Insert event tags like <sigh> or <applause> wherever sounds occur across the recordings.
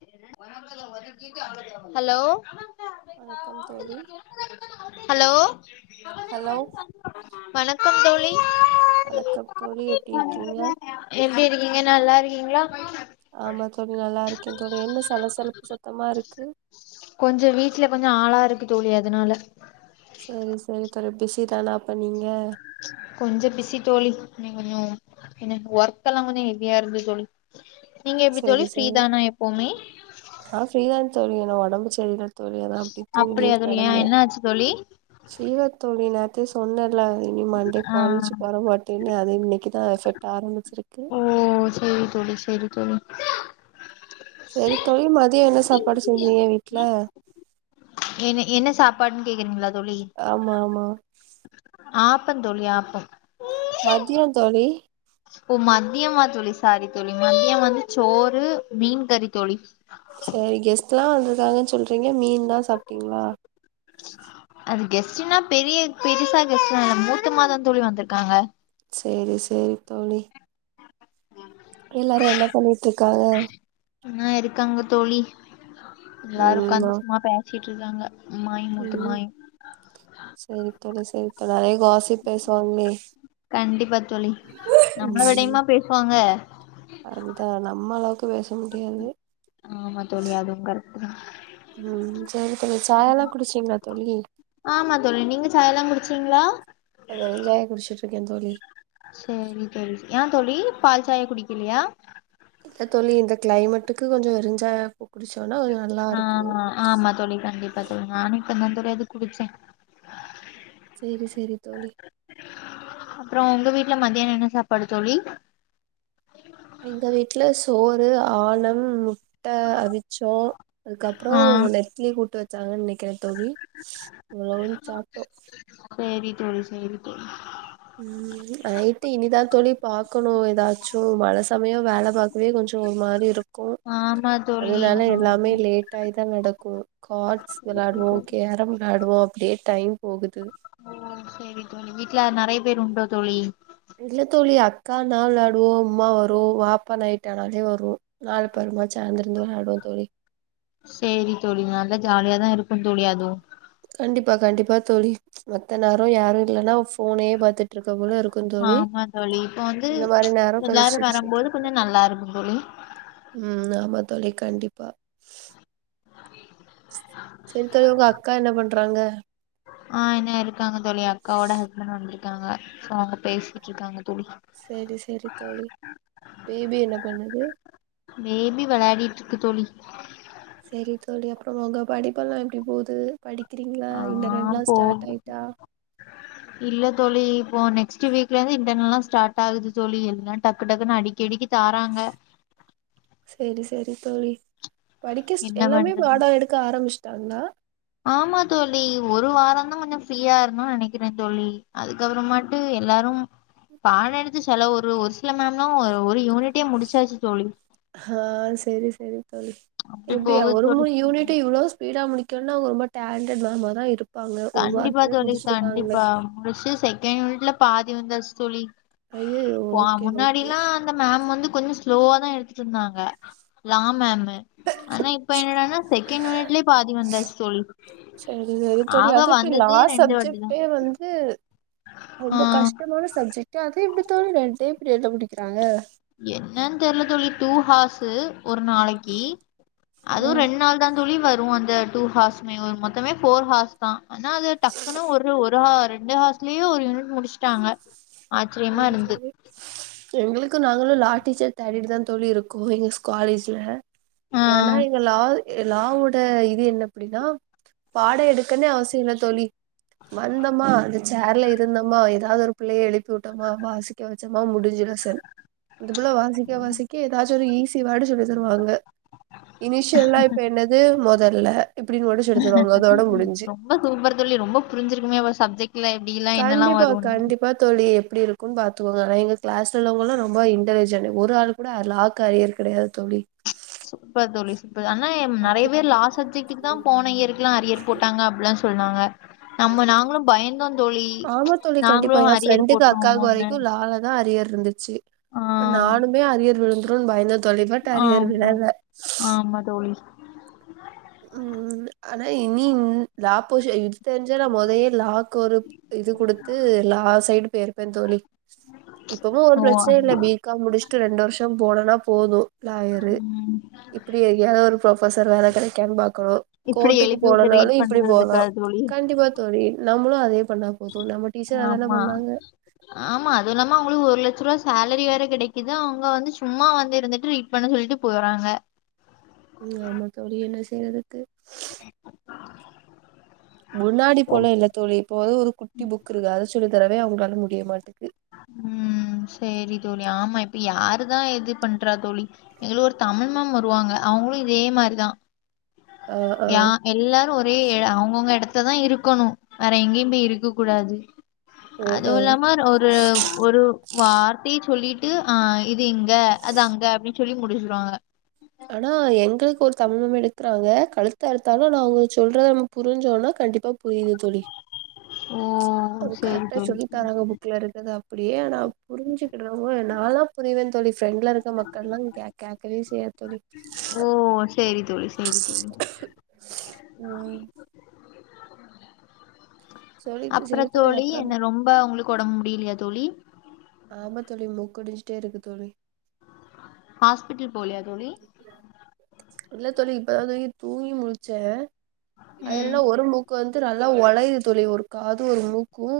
<unintelligible> Hello வணக்கம் தோழி hello hello வணக்கம் தோழி வணக்கம் தோழி எப்டி இருக்கீங்க எப்டி இருக்கீங்க நல்லா இருக்கீங்ளா ஆமா தோழி நல்லா இருக்கே தோழி என்ன சலசலப்பு சத்தமா இருக்கு கொஞ்ச வீட்ல கொஞ்ச ஆளா இருக்கு தோழி அதுனால சேரி சேரி தோழி பிஸி தானா அப்ப நீங்க கொஞ்ச பிசி தோழி இன்னைக்கி கொஞ்சோ எனக் ஒர்க்கெல்லா கொஞ்ச எவியா இருந்தது தோழி நீங்க எப்டி செரி தோழி செரி ஃப்ரீதானா எப்பவுமே ஆ ஃப்ரீதா தோழி நா ஒடம்பு செரில தோழி அதா அப்டி தூங்கி அப்டியா தோழி ஏ கெடந்த என்ன ஆச்சு தோழி ஃபீவர் தோழி நேத்த சொன்னேல்ல இனிமண்டே ஆ காலேஜ்கு வரமாட் என்ன அது இன்னைக்குதா எஃபெக்ட் ஆரம்பிச்சிருக்கு ஓ செரி தோழி செரி தோழி செரி தோழி மதியோ என்ன சாப்பாடு செஞ்சீங்க வீட்ல என்ன என்ன சாப்பாட்னு கேக்குறீங்ளா தோழி ஆமா ஆமா ஆப்பந் தோழி ஆப்போ மதியோ தோழி ஓ மதியமா தோழி சாரி தோழி மதியம் வந்து சோறு மீன் கறி தோழி செரி கெஸ்டு லா வந்திருக்காங்கன் சொல்றீங்க மீன் தா சாப்டிங்ளா அது கெஸ்டுன்னா பெரிய பெருசா கெஸ்டு லா இல்ல மூத்தமா தா தோழி வந்திருக்காங்க செரி செரி தோழி எல்லாரு என்ன பண்ணிட்டு இருக்காங்க ஆ இருக்காங்க தோழி எல்லாரு ம் உக்காந்து சும்மா பேசிட்ருக்காங்க ம் செரி தோழி செரி தோழி நெறைய காசிப் பேசுவாங்ளே கண்டிப்பா தோழி நம்மள ம் விடயுமா பேசுவாங்க அதுதா நம்ம அளவுக்கு பேச முடியாது ஆமா தோழி அதுவு கரெக்டு தா ம் செரி தோழி சாயால்லா குடுச்டீங்ளா தோழி ஆமா தோழி நீங்க சாயால்லா குடுச்சீங்ளா நா வெறுஞ்சாயோ குடுச்சிட்ருக்கே தோழி செரி தோழி ஏ தோழி பால்ச் சாயா குடிக்கலியா இத தோழி இந்த க்ளைமேட்டுக்கு கொஞ்ச வெருஞ்சாயா கு குடிச்சோனா கொஞ்ச ஆ நல்லாயிர்க்கூ ஆமா தோழி கண்டிப்பா தோழி நானு இப்பதா தோழி அது குடிச்சே சேரி சேரி தோழி அப்றோ உங்க வீட்ல மதியனோ என்ன சாப்பாடு தோழி எங்க வீட்ல சோறு ஆணம் முட் ட்ட அவிச்சோ அதுக்கப்றோ ஆ ஒன்னேத் இட்லி கூட்டு வச்சாங்கன் நினைக்ற தோழி எவ்ளவுன் சாப்ட்டோ சேரி தோழி சேரி தோழி நைட்டு இனிதா தோழி பாக்கணு ஏதாச்சு மழ சமயு வேல பாக் அதுவே கொஞ்ச ஒரு மாரியிருக்கொ ஆமா தோழி அதனால எல்லாமே ஆமா லேட் டாதா நடக்கு கார்ட்ஸ் விளாடுவோ கேரம் விளாடுவோ அப்டியே டைம் போகுது ஓ சரி தோழி வீட்டுல நெறைய பேரு உண்டோ தோழி இல்ல தோழி அக்கா நா விளாடுவோம் உம்மா வரு வாப்பா நைட் ஆனாலே வரு நாலு பெருமா சேந்து இருந்து விளாடுவோ தோழி சேரி தோழி நல்லா ஜாலியாதா இருக்கூ தோழி அதுவு கண்டிப்பா கண்டிப்பா தோழி மத்த நேர யாரு இல்லன்னா போனே பாத்துட்ருக்க போல இருக்கு தோழி ஆமா தோழி இப்போ வந்து இந்த மாரி நேரோ கொஞ்சோ எல்லாரு சிரிச்சிட்டு வரும்போது இருப்போ கொஞ்ச நல்லாருக்கு தோழி ம் ஆமா தோழி கண்டிப்பா சரி தோழி உங்கக்கா என்ன பண்றாங்க ஆ என்ன இருக்காங்க தோழி அக்காவோட ஹஸ்பண்ட் வந்திருக்காங்க சோ அவங்க பேசிட்ருக்காங்க தோழி சரி சரி தோழி பேபி என்ன பண்ணுது பேபி விளையாடிட்ருக்கு தோழி சரி தோழி அப்பற உங்க படிப்பெல்லா எப்டி போது படிக்கிறீங்களா ஆ இன்டர்நெட்லா ஸ்டார்ட் போ ஆயிட்டா <inaudible> இல்ல தோழி இப்போ நெக்ஸ்ட் வீக்லதா இன்டர்னெல்லா ஸ்டார்ட் ஆகுது தோழி எல்லா டக்கு டக்குன்னு அடிக்க கெடிக்க தாராங்க சரி சரி தோழி படிக்க ஸ் என்ன எல்லாமே பண்றது பாட எடு க்க ஆரம்பிச்சுட்டாங்களா ஆமா தோழி ஒரு வாரந்தா கொஞ்ச ஃப்ரீயா இருந்தம்னு நெனைக்கிறே தோழி அதுக்கப்புறமா விட்டு எல்லாரு பாட எடுத்து செல ஒரு சில மேம்னா ஒரு யூனிட்டே முடிச்சாச்சு தோழி ஆ சரி சரி தோழி அப்டி எப்டியா போகுது ஒரு தோழி மூணு யூனிட் இவ்ளோ ஸ்பீடா முடி இன்ன அவங்க ரொம்ப டேலண்டட் மேமாதா இருப்பா ஒரு வாரத்துல முடிச்சிருக்காங்களே பஷ செகண்ட் யூனிட்ல பாதி வந்தாச்சு தோழி அய்யயோ போ ஓகே ஓகே முன்னாடிலா அந்த மேம் வந்து கொஞ்ச ஸ்லோவ தா எடுத்துட்ருந்தாங்க லா மேம்மு ஆனா இப்ப என்னடனா செகண்ட் யூனிட்லயே பாதி வந்தாச்சி தோழி சரி சரி தோழி ஆக அது எப்டி லா வந்ததே ரெண்டு வாட்டி தா சப்ஜெக்ட்டே வந்து ஆ ரொம்ப கஷ்டமான சப்ஜெக்ட் அத எப்டித்தோழி ரெண்டே பீரியட்ல முடிக்கிறாங்க என்னன் தெரியல தோழி டூ ஹாஸ்சு ஒரு நாளைக்கு அதுவு ம் ரெண் நாள் தா துளி வரு அந்த டூ ஹார்ஸ்மே வரு மொத்தமே ஃபோர் ஹார்ஸ் தா ஆனா அது டக்குன்னு ஒரு ஒரு ஆ ரெண்டு ஹார்ஸ்லயே ஒரு யூனிட் முடிச்சுட்டாங்க ஆச்சரியமா இருந்து சேரி சரி எங்களுக்கு நாங்களு லா டீச்சர் தேடிட்டுதா தோழி இருக்கோ எங்க ஸ் காலேஜ்ல ஆ ஏனா இங்க லால் இது லாவோட இது என்ன அப்டின்னா பாட எடுக்கன்னே அவசியோ இல்ல தோழி வந்தமா அந்த சேர்ல இருந்தமா எதாது ஒரு பிள்ளைய எழுப் பி வுட்டமா வாசிக்க வச்சமா முடிஞ்சத சென் அந்த புள்ள வாசிக்க வாசிக்க எதாச்சு ஒரு ஈஸி வேடு சொல்லி தருவாங்க இனிஷியல்னா இப்ப என்னது மொதல்ல இப்டின் மட்டு சொல்லி தருவாங்க அதோட முடிஞ்சு ரொம்ப சூப்பர் தோழி ரொம்ப புஞ்சிருக்குமே அப்ப சப்ஜெக்ட்ல எப்டில்லா என்னல்லா வருன்னு அப்ப தோழி எப்டி இருக்குன் பாத்துக்கோங்க நா எங்க கிளாஸ்ல உள்ளவங்கலா ரொம்ப இன்டலிஜெண்ட்டு ஒரு ஆளு லாக்கு அரியர் கெடையாது தோழி இப்ப தோழி இப்பது ஆனா நறைய அப்டி பேர் லா சப்ஜெக்ட்டுக் தா போன இயருக்குல்லா அரியர் போட்டாங்க அப்புல்லா சொன்னாங்க நம்ம நாங்களு பயந்தோ தோழி ஆமா தோழி நாங்களு கண்டிப்பா ஏன் அரியர் ஃப்ரெண்டுக்கு அக்காவுக்கு போட்ருவோமோன்னு வரைக்கு லால தா அரியர் விழுந்துச்சு ஆ அப்ப நானுமே அரியர் விழுந்துருன் பயந்தே தோழி பட் அரியர் ஆமா விழல ஆமா தோழி ம் ஆனா இனி ம் லா பொஷன் தெரிஞ்சா நா மொதயே லாக்கு ஒரு இது குடுத்து லா சைடு பேருப்பே தோழி இப்பவு ஒரு ஓ பிரச்சனயு இல்ல பீ காம் முடிச்சுட்டு ரெண்டு வர்ஷோ போனனா போது லாயரு ம் இப்டி ஏரியால ஒரு புரொஃபசர் வேல கெடைக்கான்னு பாக்கணு இப்டி கோர்ட்டுக்கு எழுப்பி விட்டு போனுனாலு ரீட் இப்டி போலா பண்றதுக்கா தோழி கண்டிப்பா தோழி நம்முளு அதே பண்ணா போது நம்ம டீச்சரு அதான ஆமா பண்ணாங்க ஆமா அது இல்லாம அவுங்களுக்கு ஒரு லட்ச ருவா சேலரி வேற கெடைக்குது அவுங்க வந்து சும்மா வந்து இருந்துட்டு பண்ண சொல்லிட்டு போறாங்க ம் ஆமா தோழி என்ன செய்றதுக்கு முன்னாடி போல இல்ல தோழி இப்போ அது ஒரு குட்டி புக்குருக்கு அத வச்சி சொல்லி தரவே அவங்களால முடிய மாட்டுக்கு ம் சேரி தோழி ஆமா இப்ப யாரு தா எது பண்றா தோழி எங்ளு ஒரு தமிழ் மேம் வருவாங்க அவுங்ளு இதே மாரிதா ஆ ஆ யா எல்லாரு ஒரே எ அவுங்கவுங்க எடத்ததா இருக்கணு வேற எங்கியு பே இருக்க கூடாது அ ஆ அதுவு இல்லாம ஒரு ஒரு வார்த்தைய சொல்லிட் ட்டு அ இது இங்க அது அங்க அப்டின் சொல்லி முடிச்சிருவாங்க ஆனா எங்குளுக்கு ஒரு தமிழ் மேம் எடுக்கறாங்க கழுத்த அறுத்தாலு நா அவுங்க சொல்றத புரிஞ்சோனா கண்டிப்பா புரியுது தோழி ஓ அவுங்க சேரி கரெக்ட்டா தோழி சொல்லி சரி. தராங்க புக் குல இருக்கறது அப்டியே ஆனா புரிஞ்சிக்கிடுறவங்க நாலா புரிவே தோழி ஃப்ரண்ட்ல இருக்க மக்கள்லா கே கேக்கவே செய்யாது தோழி ஓ சேரி தோழி சேரி தோழி ம் சொல்லிட்டு அப்ற சரி தோழி அப்புறமா என்ன ரொம்ப உங்களுக்கு ஒடம்பு முடிலியா தோழி ஆமா தோழி மூக்கு வடிஞ்சுட்டே இருக்கு தோழி ஹாஸ்பிட்டல் போலியா தோழி இல்ல தோழி இப்பதா தோழி தூங்கி முழிச்சே அது ம் என்னன்னா ஒரு மூக் க்கு வந்து நல்லா ஒளயுது தோழி ஒரு காது ஒரு மூக்கு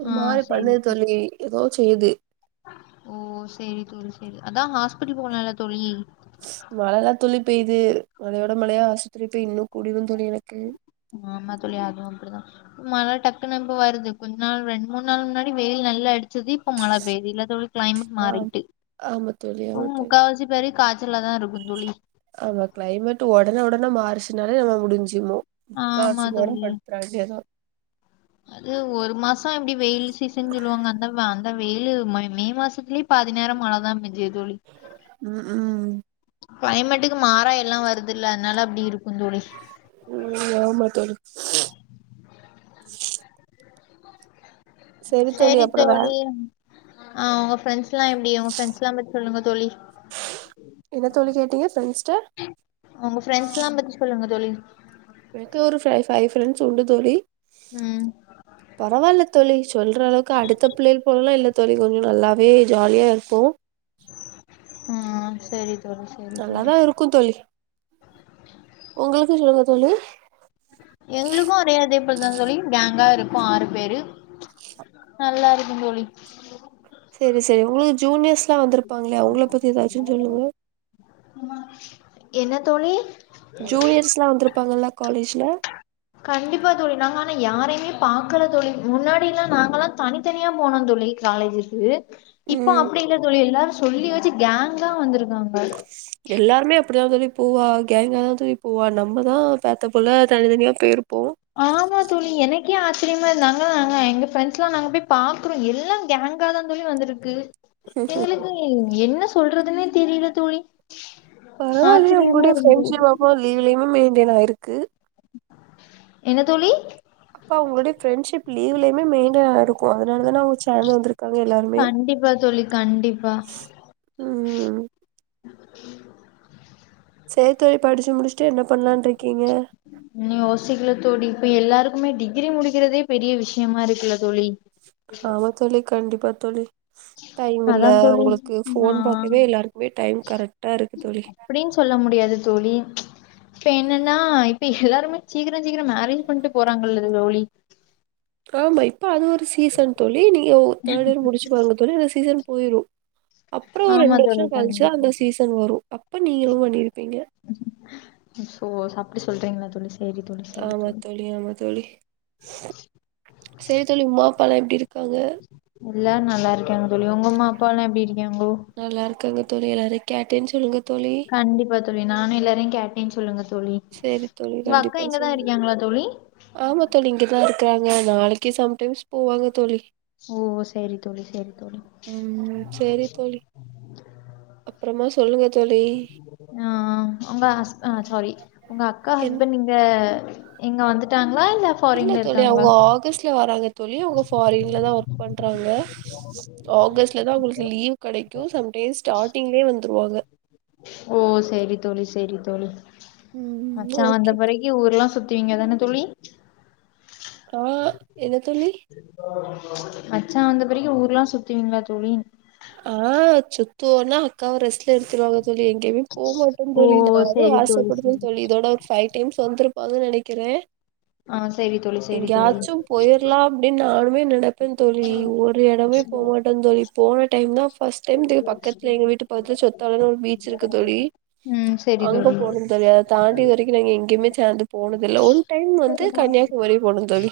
ஒரு ஆ மாரி பண்ணுது சேரி தோழி எதோ செய்யுது ஓ சேரி தோழி சேரி அதா ஹாஸ்பிட்டல் போலால தோழி மழ தா தோழி பெய்யுது மழையோட மழையா ஆஸ்பத்திரி போய் இன்னு கூடிரு தோழி எனக்கு ஆமா தோழி அது அப்டிதா மழ டக்குனு இப்ப வருது கொஞ்ச நாள் ரெண் மூண் நாள் முன்னாடி வெயில் நல்லா அடிச்சிது இப்ப மழ பெய்யுது இல்ல தோழி க்ளைமட் ஆ மாறிட்டி ஆமா தோழி ஆமா பும் தோழி முக்காவாசி பேரு காச்சல்ல தா இருக்கு தோழி ஆமா க்ளைமேட்டு ஒடனே ஒடனே மாறுச்சுனாலே நம்ம முடிஞ்சிமோ ஆமா முக்காவாசி பேரே தோழி படுத் ராடியாதா அது ஒரு மாச எப்டி வெயில் சீசன் ஜொல்வாங்க அந்தம அந்த வெய்லு மய் மே மாசத்துலேப் பாதி நேர மழ தா பென்ஜெ தோழி ம் ம் க்ளைமேட்டுக்கு மாறய்ன் ல்லா வருதுல அன்னால அப்டி இருக்கு தோழி ம் ஆமா தோழி செரி சேரி அப்றோ வே தோழி ம் அ உங்க ஃப்ரெண்ட்ஸ்ல்லா எப்டி உங்க ஃப்ரெண்ட்ஸ்ல்லா பத் சொல்லுங்க தோழி என்ன தோழி கேட்டீங்க ஃப்ரெண்ஸ்ட்ட உங்க ஃப்ரெண்ஸ்ல்லா பத்தி சொல்லுங்க தோழி வென்க்கு ஒரு ஃப்ரை ஃபை ஃப்ரெண்ட்ஸு உண்டு தோழி ம் பரவால்ல தோழி சொல்ற அளவுக்கு அடுத்த பிள்ளைள் போலல்லா இல்ல தோழி கொஞ்சு நல்லாவே ஜாலியா இர்ப்போ உம் செரி தோழி செரி தோழி நல்லாதா இருக்கு தோழி உங்களுக்கு ஷொல்லுங்க தோழி எங்ளுக்கு அதே அதே போல் தா தோழி கேங்கா இருப்போ ஆறு பேரு நல்லா இருக்கும் தோழி செரி செரி உங்க்ள் ஜூனியஸ்ல்லா வந்துருப்பாங் இல்லையா அவ்ங்கள பத்தி எதாச்சுன் சொல்லு ஓ என்ன தோழி ஜூனியர்ஸ்லா வந்துருப்பாங்கல்ல காலேஜ்ல கண்டிப்பா தோழி நாங்க ஆனா யாரையுமே பாக்கல தோழி முன்னாடிலா நாங்கல்லா தனித்தனியா போனோன் தோழி காலேஜுக்கு இப்ப ம் அப்டி இல்ல தோழி எல்லாரு சொல்லி வச்சி கேங்கா வந்துருக்காங்க எல்லாருமே அப்டிதா தோழி பூவா கேங்கா தா தொழிப் ஊவா நம்ம தா பேத்த புல்ல தனித்தனியா போய்ருப்போ ஆமா தோழி எனக்கே ஆச்சரியமா இருந்த நாங்க நாங்க எங்க ஃப்ரெண்ஸ்லா நாங்க போய் பாக்குறோ எல்லாம் கேங் ங்கா தா தோழி வந்துருக்கு சே சே உம் எங் என்ன சொல்றதுன்னே தெரில தோழி பரவால்லியே ஆச்சரியமா உங்ளுடைய இருந்தது ஃப்ரெண்ட்ஷிவ் அப்போ லீவுலயுமே மெயின்டெய்ன் ஆயிருக்கு என்ன தோழி பா உங்களுடைய ஃப்ரெண்டஷிப் லீவ்லயுமே மெயின்டெய்ன் ஆய்ருக்கோ அதனால தான அவு ச்சி தேந்து வந்துருக்காங்க எல்லாருமே கண்டிப்பா தோழி கண்டிப்பா ம்ம்ம் சேர் தொழி படிச்சு முடிச்ட்டு என்ன பண்லான் ன்ருக்கீங்க இன்னு யோசிக்ல தோழி இப்பெ எல்லாருக்குமே டிக்கிரி முடிக்கிறதே பெரிய விஷ்யமா இருக்குல தோழி ஆமா தோழி கண்டிப்பா தோழி டைம் இல்ல அதா தோழி உங்களுக்கு ஆ ஃபோன் பாக்கவே எல்லார்க்குமே டைம் கரட்டா இருக்கு தோழி அப்டின்னு சொல்ல முடியாது தோழி ப்ப என்னன்னா இப்ப ஹெல்லாருமே சீக்கிர சீக்கிர மேரேஜ் பண்ட்டு போறாங்கல்ல லோழி ஆமா இப்ப அது ஒரு சீசன் தோழி நீங்கவ் தேர்ட் அரு முடிச்சி பாருங்க தோழி எ சீசன் போய்ரு அப்றோ ஒ ஆமா ரெண்டு வர்ஷோ தோழி கழிச்யே கண்டிப்பா அந்த சீசன் வரு அப்ப நீங்களு வண்ணிருப்பீங்க சோ சப்டி சொல்றீங்களா தோழிஸ் ஆமா தோழி ஆமா தோழி சேரி தோழி உமா அப்பாலா எப்டி இருக்காங்க எல்லாரு நல்லாருக்காங்க தோழி உங்க அம்மா அப்பால்லா எப்டி இரிக்காங்கோ நல்லாருக்கங்க தோழி எல்லாரையு கேட்டேன் சொல்லுங்க தோழி கண்டிப்பா தோழி நானு எல்லாரையு கேட்டேன் சொல்லுங்க தோழி சரி தோழி உங்க கண்டிப்பா அக்கா இங்கதா சொல்லுங்க இரிக்காங்களா தோழி ஆமா தோழி இங்கதா இருக்குறாங்க நாளைக்கே சம்டைம்ஸ் போவாங்க தோழி ஓ செரி தோழி செரி தோழி ம் அப்பறமா சொல்லுங்க தோழி ஆ உங்க ஹஸ் சாரி உங்க அக்கா என் ஹஸ்பண்ட் இங்க இங்க வந்துட்டாங்களா இல்ல இல்ல ஃபாரின்ல தோழி இருக்காங்களா அவங்க ஆகஸ்ட்ல வராங்க தோழி அவங்க ஃபாரின்லதா ஒர்க் பண்றாங்க ஆகஸ்ட்லதா அவங்களுக்கு லீவ் கெடைக்கு சம்டைம்ஸ் ஸ்டார்டிங்லயே வந்துருவாங்க ஓ செரி தோழி செரி தோழி ம் மச்சா வந்த ஓகே தோழி பிறகு ஊர்ல்லா சுத் துவீங்க தான தோழி ஆ என்ன தோழி மச்சா வந்த பிறகு ஊர்லா சுத்துவீங்களா தோழி ஆ சுத்துவோனா அக்காவ ரெஸ் கெடுத்துருவாங்க தோழி எங்கயுமே போக மாட்டோ ஓ தோழி நானு சேரி ஆசைப்படுற சேரி தோழி இதோட ஃபை டைம்ஸ் வந்துருப்பாங்கன் நெனைக்கிற ஆ செய் எங்கயாச்சு போயிரலா அப்டின் நானுமே நெனைப்பே தோழி ஒரு எடமே போமாட்டந் தோழி போ இன்னோ ஃபர்ஸ்ட் டைம் பக்கத்துல எங்க வீட்டுக் பக்கத்துல சொத்தாலன் ஒரு பீச் இருக்கு தோழி ம் சரி தோழி தரியா தாண்டி இது வரைக்கு நாங்க எங்கயுமே சாந்து போனதில்ல ஒன் டைம் வந்து கன்னியாகுமரி போனோ தோழி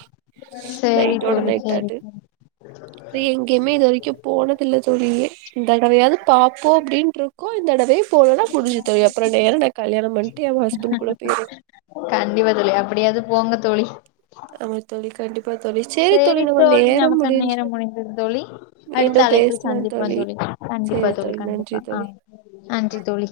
சேரி நைட்டோட தோழி நைட் சேரி ஆட்டு தோழி எங்கயுமே இது வரைக்கு போனதில்ல தோழி இந்த தடவையாவது பாப்போ அப்டின்டுருக்கோ இந்த தடவயு போலனா முடிஞ்சுது அப்பற நேர நாங் கல்யாணபன்ட்டு என் ஹஸ்பெண்ட் கூட போயிருவ கண்டிப்பா தோழி அப்டியாவது போங்க தோழி ஆமா தோழி கண்டிப் செரி தோழி நமக்கான நேரம் முடிந்தது தோழி அடுத்த மீண்டும் அழைப்பில் பேசலா சந்திப்போ தோழி கண்டிப்பா சேரி தோழி நன்றி கண்டிப்பா ஆ தோழி நன்றி தோழி